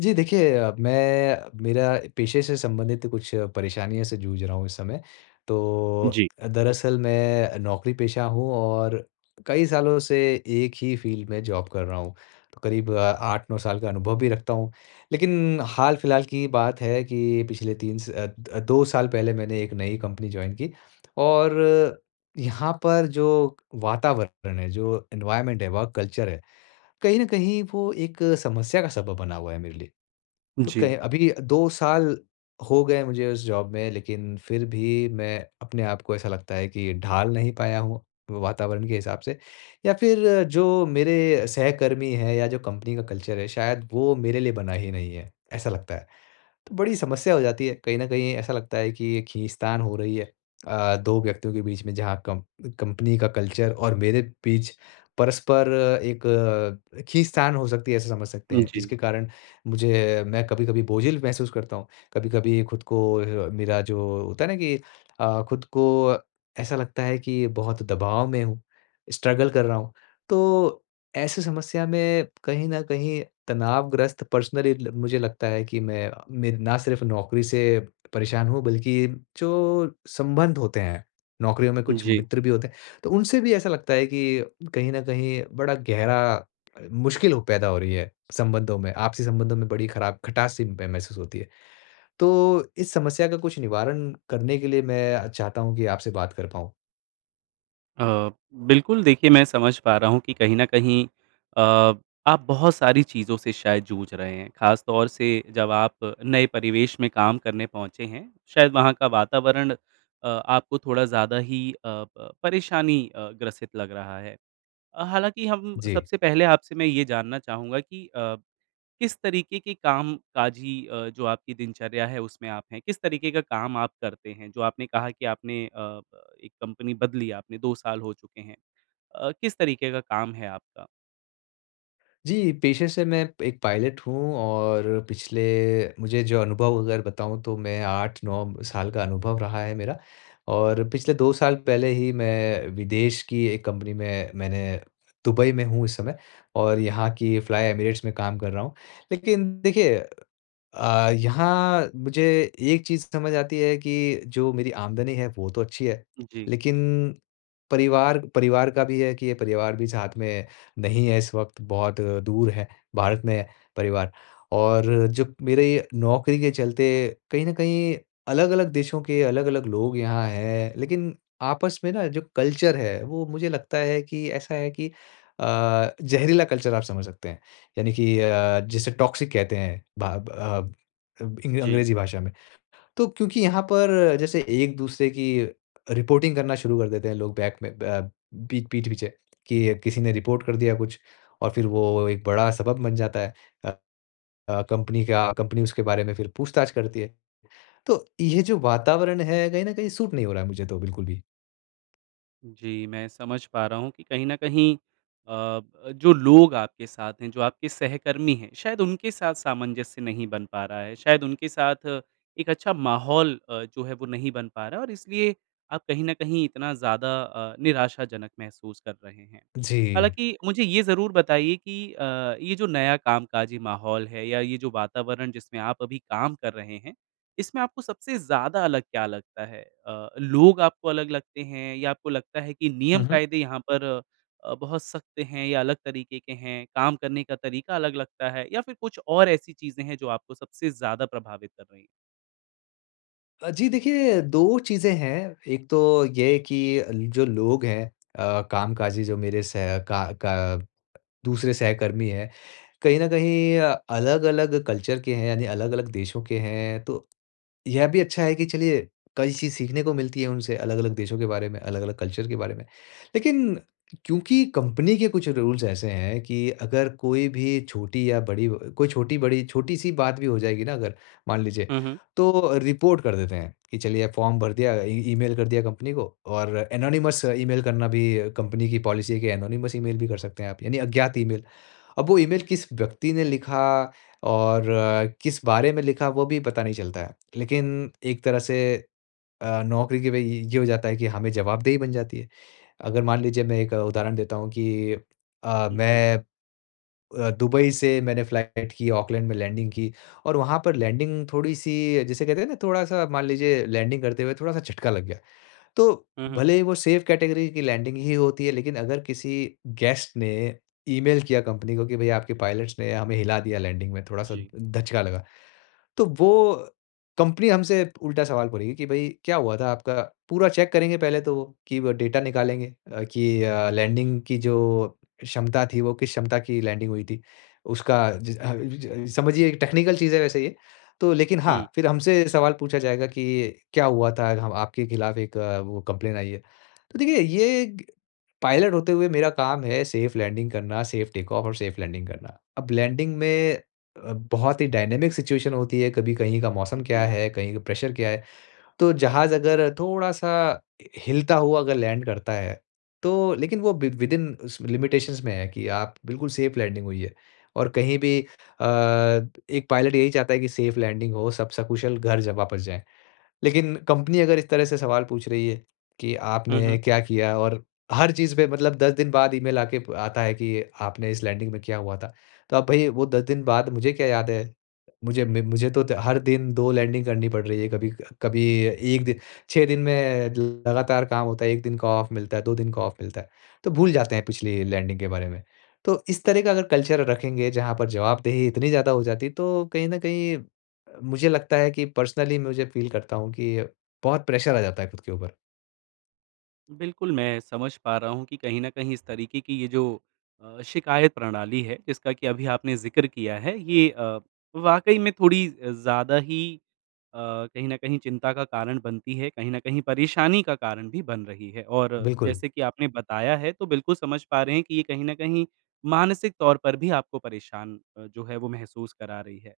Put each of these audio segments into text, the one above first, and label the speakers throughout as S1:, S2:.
S1: जी देखिए अ, मैं मेरा पेशे से संबंधित कुछ परेशानियों से जूझ रहा हूँ इस समय। तो
S2: जी।
S1: अ, दरअसल मैं अ, नौकरी पेशा हूँ और कई सालों से 1 ही फ़ील्ड में जॉब कर रहा हूँ। तो करीब 8-9 साल का अनुभव भी रखता हूँ लेकिन हाल-फिलहाल की ही बात है कि पिछले 3 स अ, 2 साल पहले मैंने एक नई कंपनी जॉइन की और यहाँ पर जो, वातावरण है जो एनवायरनमेंट है वर्क कल्चर है। कहीं न कहीं वो एक समस्या का सबब बना हुआ है मेरे लिए। तो कह
S2: जी।
S1: अभी 2 साल, हो गए मुझे इस जॉब में लेकिन फिर भी मैं अपने आप को ऐसा लगता है कि ढाल नहीं पाया हूँ वातावरण के हिसाब से। या फिर जो मेरे सहकर्मी हैं या जो कंपनी का कल्चर है शायद वो मेरे लिए बना ही नहीं है। ऐसा लगता है। तो बड़ी समस्या हो जाती है। कहीं न कहीं ऐसा लगता है कि ये खींच-तान हो रही है आ, 2 व्यक्तियों के बीच में जहाँ कम कंपनी का कल्चर और मेरे बीच परस्पर, एक खींच-तान हो सकती है ऐसा समझ सकते
S2: हाँ
S1: हैं।
S2: जी।
S1: जिसके कारण मुझे मैं कभी-कभी बोझिल महसूस करता हूँ। कभी-कभी खुद को अ, मेरा जो होता है ना कि अ, खुद को ऐसा लगता है कि बहुत दबाव में हूँ। स्ट्रगल कर रहा हूँ। तो ऐसी समस्या में कहीं न कहीं तनावग्रस्त पर्सनली ल मुझे लगता है कि मैं मेरे ना सिर्फ़ नौकरी से, परेशान हूँ बल्कि जो संबंध होते हैं, नौकरियों में कुछ
S2: जी।
S1: मित्र भी होते हैं तो उनसे भी ऐसा लगता है कि, कहीं न कहीं बड़ा गहरा अ, मुश्किल पैदा हो रही है, संबंधों में, आपसी संबंधों में बड़ी खराब खटास सी मह महसूस होती है। तो इस समस्या का कुछ निवारण करने के लिए मैं अ, चाहता हूँ कि आपसे बात कर पाऊँ।
S2: अ, बिल्कुल, देखिए मैं समझ पा रहा हूँ कि कहीं न कहीं अ, आप बहुत सारी चीज़ों से शायद जूझ रहे हैं। ख़ास तौर से, जब आप नए परिवेश में काम करने पहुँचे हैं, शायद वहाँ का वातावरण अ, आपको थोड़ा ज़्यादा ही अ, प परेशानी अ, ग्रसित लग रहा है। अ, हालाँकि हम
S1: जी।
S2: सबसे पहले आपसे मैं ये जानना चाहूँगा कि अ, किस तरीके के कामकाजी अ, जो आपकी दिनचर्या है, उसमें आप हैं? किस तरीके का काम आप करते हैं? जो आपने कहा कि आपने अ, प एक कंपनी बदली आपने, 2 साल हो चुके हैं। अ, किस तरीके का काम है आपका?
S1: जी, पेशे से मैं एक पायलट हूँ और पिछले मुझे जो अनुभव अगर बताऊँ तो मैं 8-9 साल का अनुभव रहा है मेरा। और पिछले 2 साल पहले ही मैं विदेश की एक कंपनी में मैंने दुबई में हूँ इस समय और यहाँ की फ्लाई एमिरेट्स में काम कर रहा हूँ। लेकिन देखिए अ, यहाँ मुझे एक चीज़ समझ आती है कि जो मेरी आमदनी है, वो तो अच्छी है।
S2: जी।
S1: लेकिन परिवार परिवार का भी है कि ये परिवार भी साथ में नहीं है इस वक़्त, बहुत दूर है, भारत में है परिवार। और जो मेरे ये नौकरी के चलते, कहीं न कहीं अलग-अलग देशों के अलग-अलग लोग यहाँ हैं, लेकिन आपस में न जो कल्चर है, वो मुझे लगता है कि ऐसा है कि अ, ज़हरीला कल्चर आप समझ सकते हैं। यानी कि अ, जिसे टॉक्सिक कहते हैं, भाब अब इब इंग
S2: जी।
S1: अंग्रेज़ी भाषा में। तो क्योंकि यहाँ पर जैसे एक-दूसरे की रिपोर्टिंग करना शुरू कर देते हैं लोग बैक में ब पीठ पीठ-पीछे कि किसी ने रिपोर्ट कर दिया कुछ और फिर वो एक बड़ा सबब बन जाता है अ, अ, कंपनी का कंपनी उसके बारे में फिर पूछताछ करती है। तो ये जो वातावरण है, कहीं न कहीं सूट नहीं हो रहा है मुझे तो बिल्कुल भी।
S2: जी, मैं समझ पा रहा हूँ कि कहीं न कहीं अ, जो लोग आपके साथ हैं जो आपके सहकर्मी हैं शायद उनके साथ सामंजस्य नहीं बन पा रहा है। शायद उनके साथ एक अच्छा माहौल अ, जो है, नहीं बन पा रहा है और इसलिए आप कहीं न कहीं इतना ज़्यादा अ, निराशाजनक महसूस कर रहे हैं।
S1: जी।
S2: हालाँकि, मुझे ये ज़रूर बताइए कि अ, ये जो नया कामकाजी माहौल है, या ये जो वातावरण जिसमें आप अभी काम कर रहे हैं इसमें आपको सबसे ज़्यादा अलग क्या लगता है? अ, लोग आपको अलग लगते हैं? या आपको लगता है कि
S1: हुँ, हुँ।
S2: नियम-कायदे यहाँ पर अ, बहुत सख़्त हैं या अलग तरीके के हैं? काम करने का तरीका अलग लगता है? या फिर कुछ और ऐसी चीज़ें हैं, जो आपको सबसे ज़्यादा प्रभावित कर रही हैं?
S1: अ, जी देखिए, 2 चीज़ें हैं। एक तो ये कि जो लोग हैं, अ, कामकाजी जो मेरे सह का क दूसरे सहकर्मी हैं, कहीं न कहीं अ, अलग-अलग कल्चर के हैं, यानी अलग-अलग देशों के हैं। तो यह भी अच्छा है कि चलिए, कई चीज़ सीखने को मिलती हैं उनसे अलग-अलग देशों के बारे में, अलग-अलग कल्चर के बारे में। लेकिन क्योंकि कंपनी के कुछ रूल्स ऐसे हैं कि अगर कोई भी छोटी या बड़ी व अ, कोई छोटी-बड़ी छोटी-सी बात भी हो जाएगी ना, अगर मान लीजिए,
S2: हुँ, हुँ।
S1: तो रिपोर्ट कर देते हैं कि चलिए फ़ॉर्म भर दिया अ, ई ईमेल कर दिया कंपनी को और एनोनिमस ईमेल करना भी कंपनी की पॉलिसी है कि एनोनिमस ईमेल भी कर सकते हैं आप, यानी अज्ञात ईमेल। अब वो ईमेल किस व्यक्ति ने लिखा और किस बारे में लिखा वो भी पता नहीं चलता है। लेकिन एक तरह से अ, नौकरी के भई य ये हो जाता है कि हमें जवाबदेही बन जाती है। अगर मान लीजिए मैं एक उदाहरण देता हूँ कि अ,
S2: जी।
S1: मैं अ, दुबई से मैंने फ़्लाइट की, ऑकलैंड में लैंडिंग की और वहाँ पर लैंडिंग थोड़ी-सी अ, जिसे कहते हैं ना थोड़ा-सा मान लीजिए लैंडिंग करते हुए थोड़ा-सा झटका लग गया। तो
S2: हुँ, हुँ।
S1: भले ही वो सेफ़ कैटेगरी की लैंडिंग ही होती है, लेकिन अगर किसी गेस्ट ने ईमेल किया कंपनी को कि, “भई आपके पायलट्स ने हमें हिला दिया लैंडिंग में, थोड़ा-सा
S2: जी।
S1: दचका लगा,” तो वो कंपनी हमसे उल्टा सवाल पढ़ेगी कि, "भई क्या हुआ था?" आपका पूरा चेक करेंगे पहले तो वो। कि व डाटा निकालेंगे अ, कि अ, लैंडिंग की जो क्षमता थी, वो किस क्षमता की लैंडिंग हुई थी? उसका जि अ, जि जि अ, समझिए एक टेक्निकल चीज़ है वैसे ये तो। लेकिन
S2: हुँ।
S1: हाँ, फिर हमसे सवाल पूछा जाएगा कि, "क्या हुआ था? हव आपके ख़िलाफ़ एक वो, कंप्लेंट आई है।" तो देखिए, ये पायलट होते हुए मेरा काम है सेफ़ लैंडिंग करना सेफ़ टेक ऑफ़ और सेफ़ लैंडिंग करना। अब लैंडिंग में अ, बहुत ही डायनामिक सिचुएशन होती है कभी कहीं का मौसम क्या
S2: जी।
S1: है, कहीं का प्रेशर क्या है। तो जहाज़ अगर थोड़ा-सा हिलता हुआ अगर लैंड करता है, तो लेकिन वो विद विद इन उस लिमिटेशंस में है कि आप बिल्कुल सेफ़ लैंडिंग हुई है। और कहीं भी अ, एक पायलट यही चाहता है कि सेफ़ लैंडिंग हो, सब सकुशल घर ज वापस जाए। लेकिन कंपनी अगर इस तरह से सवाल पूछ रही है कि
S2: हुँ,
S1: आपने
S2: हुँ।
S1: क्या किया और हर चीज़ पे मतलब 10 दिन बाद ईमेल आके प आता है कि आपने इस लैंडिंग में क्या हुआ था? तो अब भई, वो 10 दिन बाद मुझे क्या याद है? मुझे, म मुझे तो हर दिन 2 लैंडिंग करनी पड़ रही हैं। कभी, क कभी एक दि– 6 दिन में लगातार काम होता है। 1 दिन का ऑफ़ मिलता है, 2 दिन का ऑफ़ मिलता है, तो भूल जाते हैं पिछली लैंडिंग के बारे में। तो इस तरह का अगर कल्चर रखेंगे जहाँ पर जवाबदेही इतनी ज़्यादा हो जाती है, तो कहीं न कहीं अ, मुझे लगता है कि पर्सनली मुझे फ़ील करता हूँ कि बहुत प्रेशर आ जाता है ख़ुद के ऊपर।
S2: बिल्कुल, मैं समझ पा रहा हूँ कि कहीं न कहीं इस तरीके की ये जो अ, शिकायत प्रणाली है, जिसका कि अभी आपने ज़िक्र किया है, ये अ, वाक़ई में थोड़ी अ, ज़्यादा ही अ, कहीं न कहीं चिंता का कारण बनती है। कहीं न कहीं परेशानी का कारण भी बन रही है और
S1: बिल्कुल।
S2: जैसे कि आपने बताया है, तो बिल्कुल समझ पा रहे हैं कि ये कहीं न कहीं मानसिक तौर पर भी आपको परेशान अ, जो है वो महसूस करा रही है।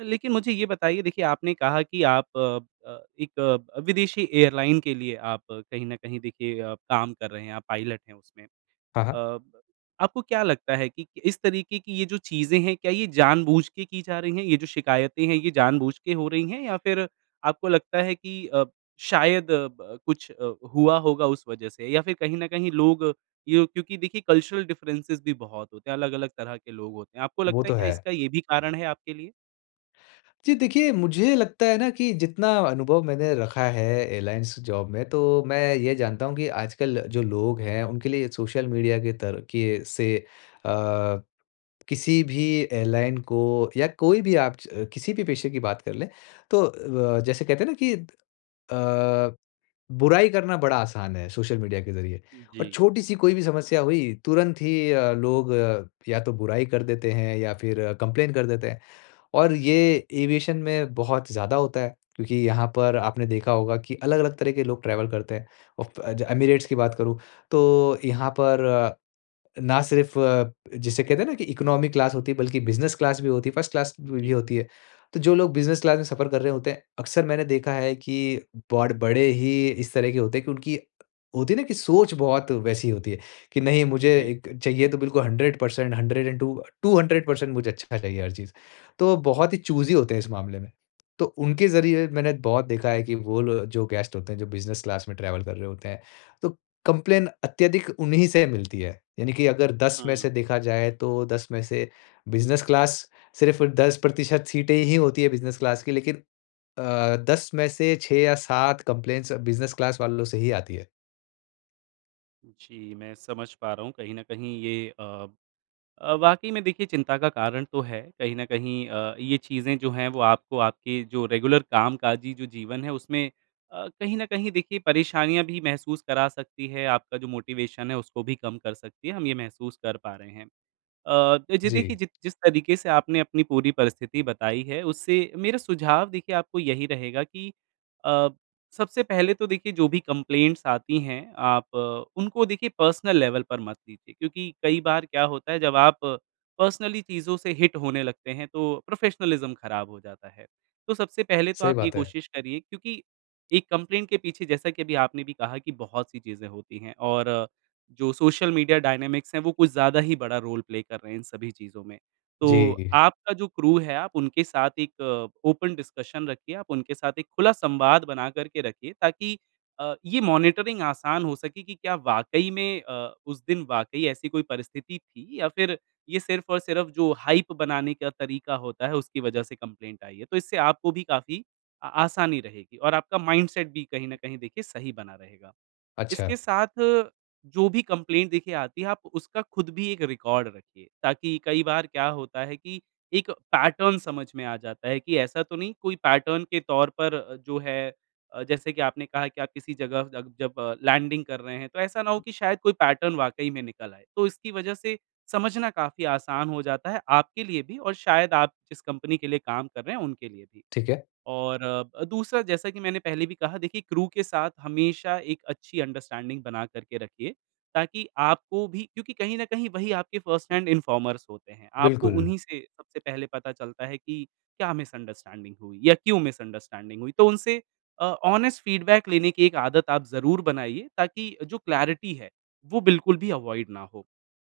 S2: लेकिन मुझे ये बताइए देखिए, आपने कहा कि आप अ अ, एक अ, विदेशी एयरलाइन के लिए आप कहीं न कहीं देखिए अ, काम कर रहे हैं, आप पायलट हैं उसमें।
S1: हाँ, हाँ।
S2: अ, आपको क्या लगता है कि क इस तरीके की ये जो चीज़ें हैं, क्या ये जानबूझ के की जा रही हैं? ये जो शिकायतें हैं, ये जानबूझ के हो रही हैं? या फिर आपको लगता है कि अ, शायद अ, ब कुछ अ, हुआ होगा उस वजह से? या फिर कहीं न कहीं लोग यूँ क्योंकि देखिए, कल्चरल डिफ़रेंसेज़ भी बहुत होते हैं, अलग-अलग तरह के लोग होते हैं। आपको
S1: वो
S2: लगता है,
S1: तो
S2: क्या
S1: है।
S2: इसका ये भी कारण है आपके लिए?
S1: जी देखिए, मुझे लगता है ना कि जितना अनुभव मैंने रखा एयरलाइन्स जॉब में, तो मैं ये जानता हूँ कि आजकल जो लोग हैं, उनके लिए सोशल मीडिया के तरीके से आ, किसी भी एयरलाइन को या कोई भी आप च अ, किसी भी पेशे की बात कर लें, तो व जैसे कहते हैं न कि अ, बुराई करना बड़ा आसान है सोशल मीडिया के ज़रिए और
S2: जी।
S1: छोटी-सी कोई भी समस्या हुई, तुरंत ही अ, लोग अ, या तो बुराई कर देते हैं, या फिर कंप्लेन कर देते हैं। और ये एविएशन में बहुत ज़्यादा होता है। क्योंकि यहाँ पर आपने देखा होगा कि अलग-अलग तरह के लोग ट्रैवल करते हैं। उफ़, अ "एमिरेट्स" की बात करूँ, तो यहाँ पर, ना सिर्फ़ जिसे कहते हैं न कि इकोनॉमी क्लास होती है, बल्कि बिज़नेस क्लास भी होती है, फ़र्स्ट क्लास भी
S2: जी।
S1: होती है। तो जो लोग बिज़नेस क्लास में सफ़र कर रहे होते हैं, अकसर मैंने देखा है कि बाड़ बड़े ही इस तरह के होते हैं कि उनकी होती है ना कि सोच बहुत वैसी होती है कि "नहीं, मुझे
S2: जी।
S1: इक चाहिए तो बिल्कुल 100%, 100 एंड 2 200% मुझे अच्छा चाहिए हर चीज़। तो बहुत ही चूज़ी होते हैं इस मामले में। तो उनके ज़रिये मैंने बहुत देखा है कि वो लो जो गेस्ट होते हैं, जो बिज़नेस क्लास में ट्रैवल कर रहे होते हैं तो कंप्लेन अत्यधिक उन्हीं से मिलती है। यानी कि अगर 10 में
S2: हाँ।
S1: से देखा जाए, तो 10 में से बिज़नेस क्लास सिर्फ़ 10% सीटें ही होती हैं बिज़नेस क्लास की, लेकिन अ, 10 में से 6 या 7 कंप्लेंटस बिज़नेस क्लास वालों से ही आती हैं।
S2: जी, मैं समझ पा रहा हूँ, कहीं न कहीं ये अ, अ, वाक़ई में देखिए चिंता का कारण तो है। कहीं न कहीं अ, ये चीज़ें जो हैं, वो आपको आपके जो रेगुलर कामकाजी जो जीवन है, उसमें अ, कहीं न कहीं देखिए परेशानियाँ भी महसूस करा सकती है। आपका जो मोटिवेशन है, उसको भी कम कर सकती है, हम ये महसूस कर पा रहे हैं। अ, तो जी देखिए
S1: जी।
S2: जि जिस तरीके से आपने अपनी पूरी परिस्थिति बताई है, उससे मेरा सुझाव देखिए आपको यही रहेगा कि अ, सबसे पहले तो देखिए जो भी कंप्लेंट्स आती हैं, आप उनको देखिए पर्सनल लेवल पर मत लीजिए क्योंकि कई बार क्या होता है, जब आप पर्सनली चीजों से हिट होने लगते हैं तो प्रोफ़ेशनलिज़्म खराब हो जाता है। तो सबसे पहले तो
S1: सही
S2: आप ये
S1: बात है।
S2: कोशिश करिए क्योंकि एक कम्प्लेन्ट के पीछे, जैसा कि अभी आपने भी कहा कि बहुत सी चीज़ें होती हैं और जो सोशल मीडिया डायनामिक्स हैं, वो कुछ ज़्यादा ही बड़ा रोल प्ले कर रहे हैं इन सभी चीज़ों में। तो
S1: जी।
S2: आपका जो क्रू है, आप उनके साथ एक ओपन डिस्कशन रखिए। आप उनके साथ एक खुला संवाद बना करके रखिए ताकि अ, ये मॉनिटरिंग आसान हो सके कि क्या वाक़ई में अ, उस दिन वाक़ई ऐसी कोई परिस्थिति थी या फिर ये सिर्फ़ और सिर्फ़ जो हाइप बनाने का तरीका होता है, उसकी वजह से कम्प्लेन्ट आई है। तो इससे आपको भी काफ़ी आ आसानी रहेगी, और आपका माइंडसेट भी कहीं न कहीं देखिए सही बना रहेगा। इसके
S1: अच्छा।
S2: साथ, जो भी कम्प्लेन्ट देखिए आती है, आप उसका खुद भी एक रिकॉर्ड रखिए। ताकि कई बार क्या होता है कि एक पैटर्न समझ में आ जाता है कि ऐसा तो नहीं, कोई पैटर्न के तौर पर जो है अ, जैसे कि आपने कहा कि आप किसी जगह तक जब लैंडिंग कर रहे हैं, तो ऐसा ना हो कि शायद कोई पैटर्न वाक़ई में निकल आए। तो इसकी वजह से समझना काफ़ी आसान हो जाता है आपके लिए भी और शायद आप जिस कंपनी के लिए काम कर रहे हैं, उनके लिए भी।
S1: ठीक है।
S2: और दूसरा, जैसा कि मैंने पहले भी कहा, देखिए क्रू के साथ हमेशा एक अच्छी अंडरस्टैंडिंग बनाकर के रखिए, ताकि आपको भी क्योंकि कहीं न कहीं वही आपके फ़र्स्ट हैंड इन्फॉर्मर्स होते हैं। आपको
S1: बिल्कुल।
S2: उन्हीं से सबसे पहले पता चलता है कि क्या मिसअंडरस्टैंडिंग हुई या क्यों मिसअंडरस्टैंडिंग हुई। तो उनसे अ, ऑनिस्ट फ़ीडबैक लेने की एक आदत आप ज़रूर बनाइये, ताकि जो क्लैरिटी है, वो बिल्कुल भी अवॉइड ना हो।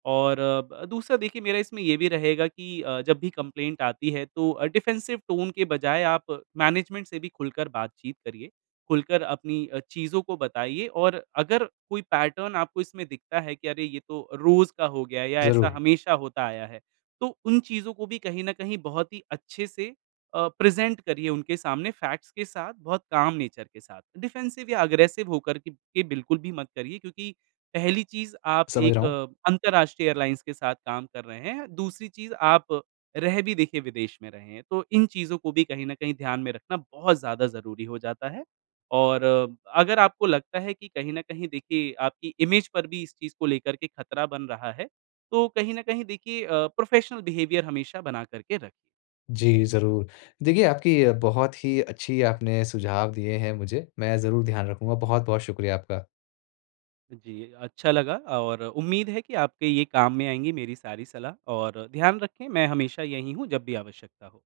S2: और ब दूसरा, देखिए मेरा इसमें ये भी रहेगा कि अ, जब भी कम्प्लेन्ट आती है, तो अ, डिफेंसिव टोन के बजाय आप मैनेजमेंट से भी खुलकर बातचीत करिए। खुलकर अपनी अ, चीज़ों को बताइए और अगर कोई पैटर्न आपको इसमें दिखता है कि, "अरे, ये तो रोज़ का हो गया है या ऐसा
S1: ज़रूर।
S2: हमेशा होता आया है।" तो उन चीज़ों को भी कहीं न कहीं बहुत ही अच्छे से अ, प्रेज़ेंट करिए उनके सामने फैक्ट्स के साथ, बहुत काम नेचर के साथ। डिफ़ेंसिव या एग्रेसिव हो करके के बिल्कुल भी मत करिए क्योंकि पहली चीज़ आप
S1: समझ रहा
S2: एक
S1: हूँ।
S2: अंतरराष्ट्रीय एयरलाइंस के साथ काम कर रहे हैं। दूसरी चीज़, आप रह भी देखिए विदेश में रहे हैं, तो इन चीजों को भी कहीं न कहीं ध्यान में रखना बहुत ज़्यादा ज़रूरी हो जाता है। और अगर आपको लगता है कि कहीं न कहीं देखिए आपकी इमेज पर भी इस चीज़ को लेकर खतरा बन रहा है, तो कहीं न कहीं देखिए अ, प्रोफ़ेशनल बिहेवियर हमेशा बना कर के रखें।
S1: जी, ज़रूर। देखिए, आपकी अ, बहुत ही अच्छी आपने सुझाव दिए हैं मुझे। मैं ज़रूर ध्यान रखूँगा। बहुत-बहुत शुक्रिया आपका।
S2: जी, अच्छा लगा और उम्मीद है कि आपके ये काम में आएँगी मेरी सारी सलाह और ध्यान रखें, मैं हमेशा यहीं हूँ, जब भी आवश्यकता हो।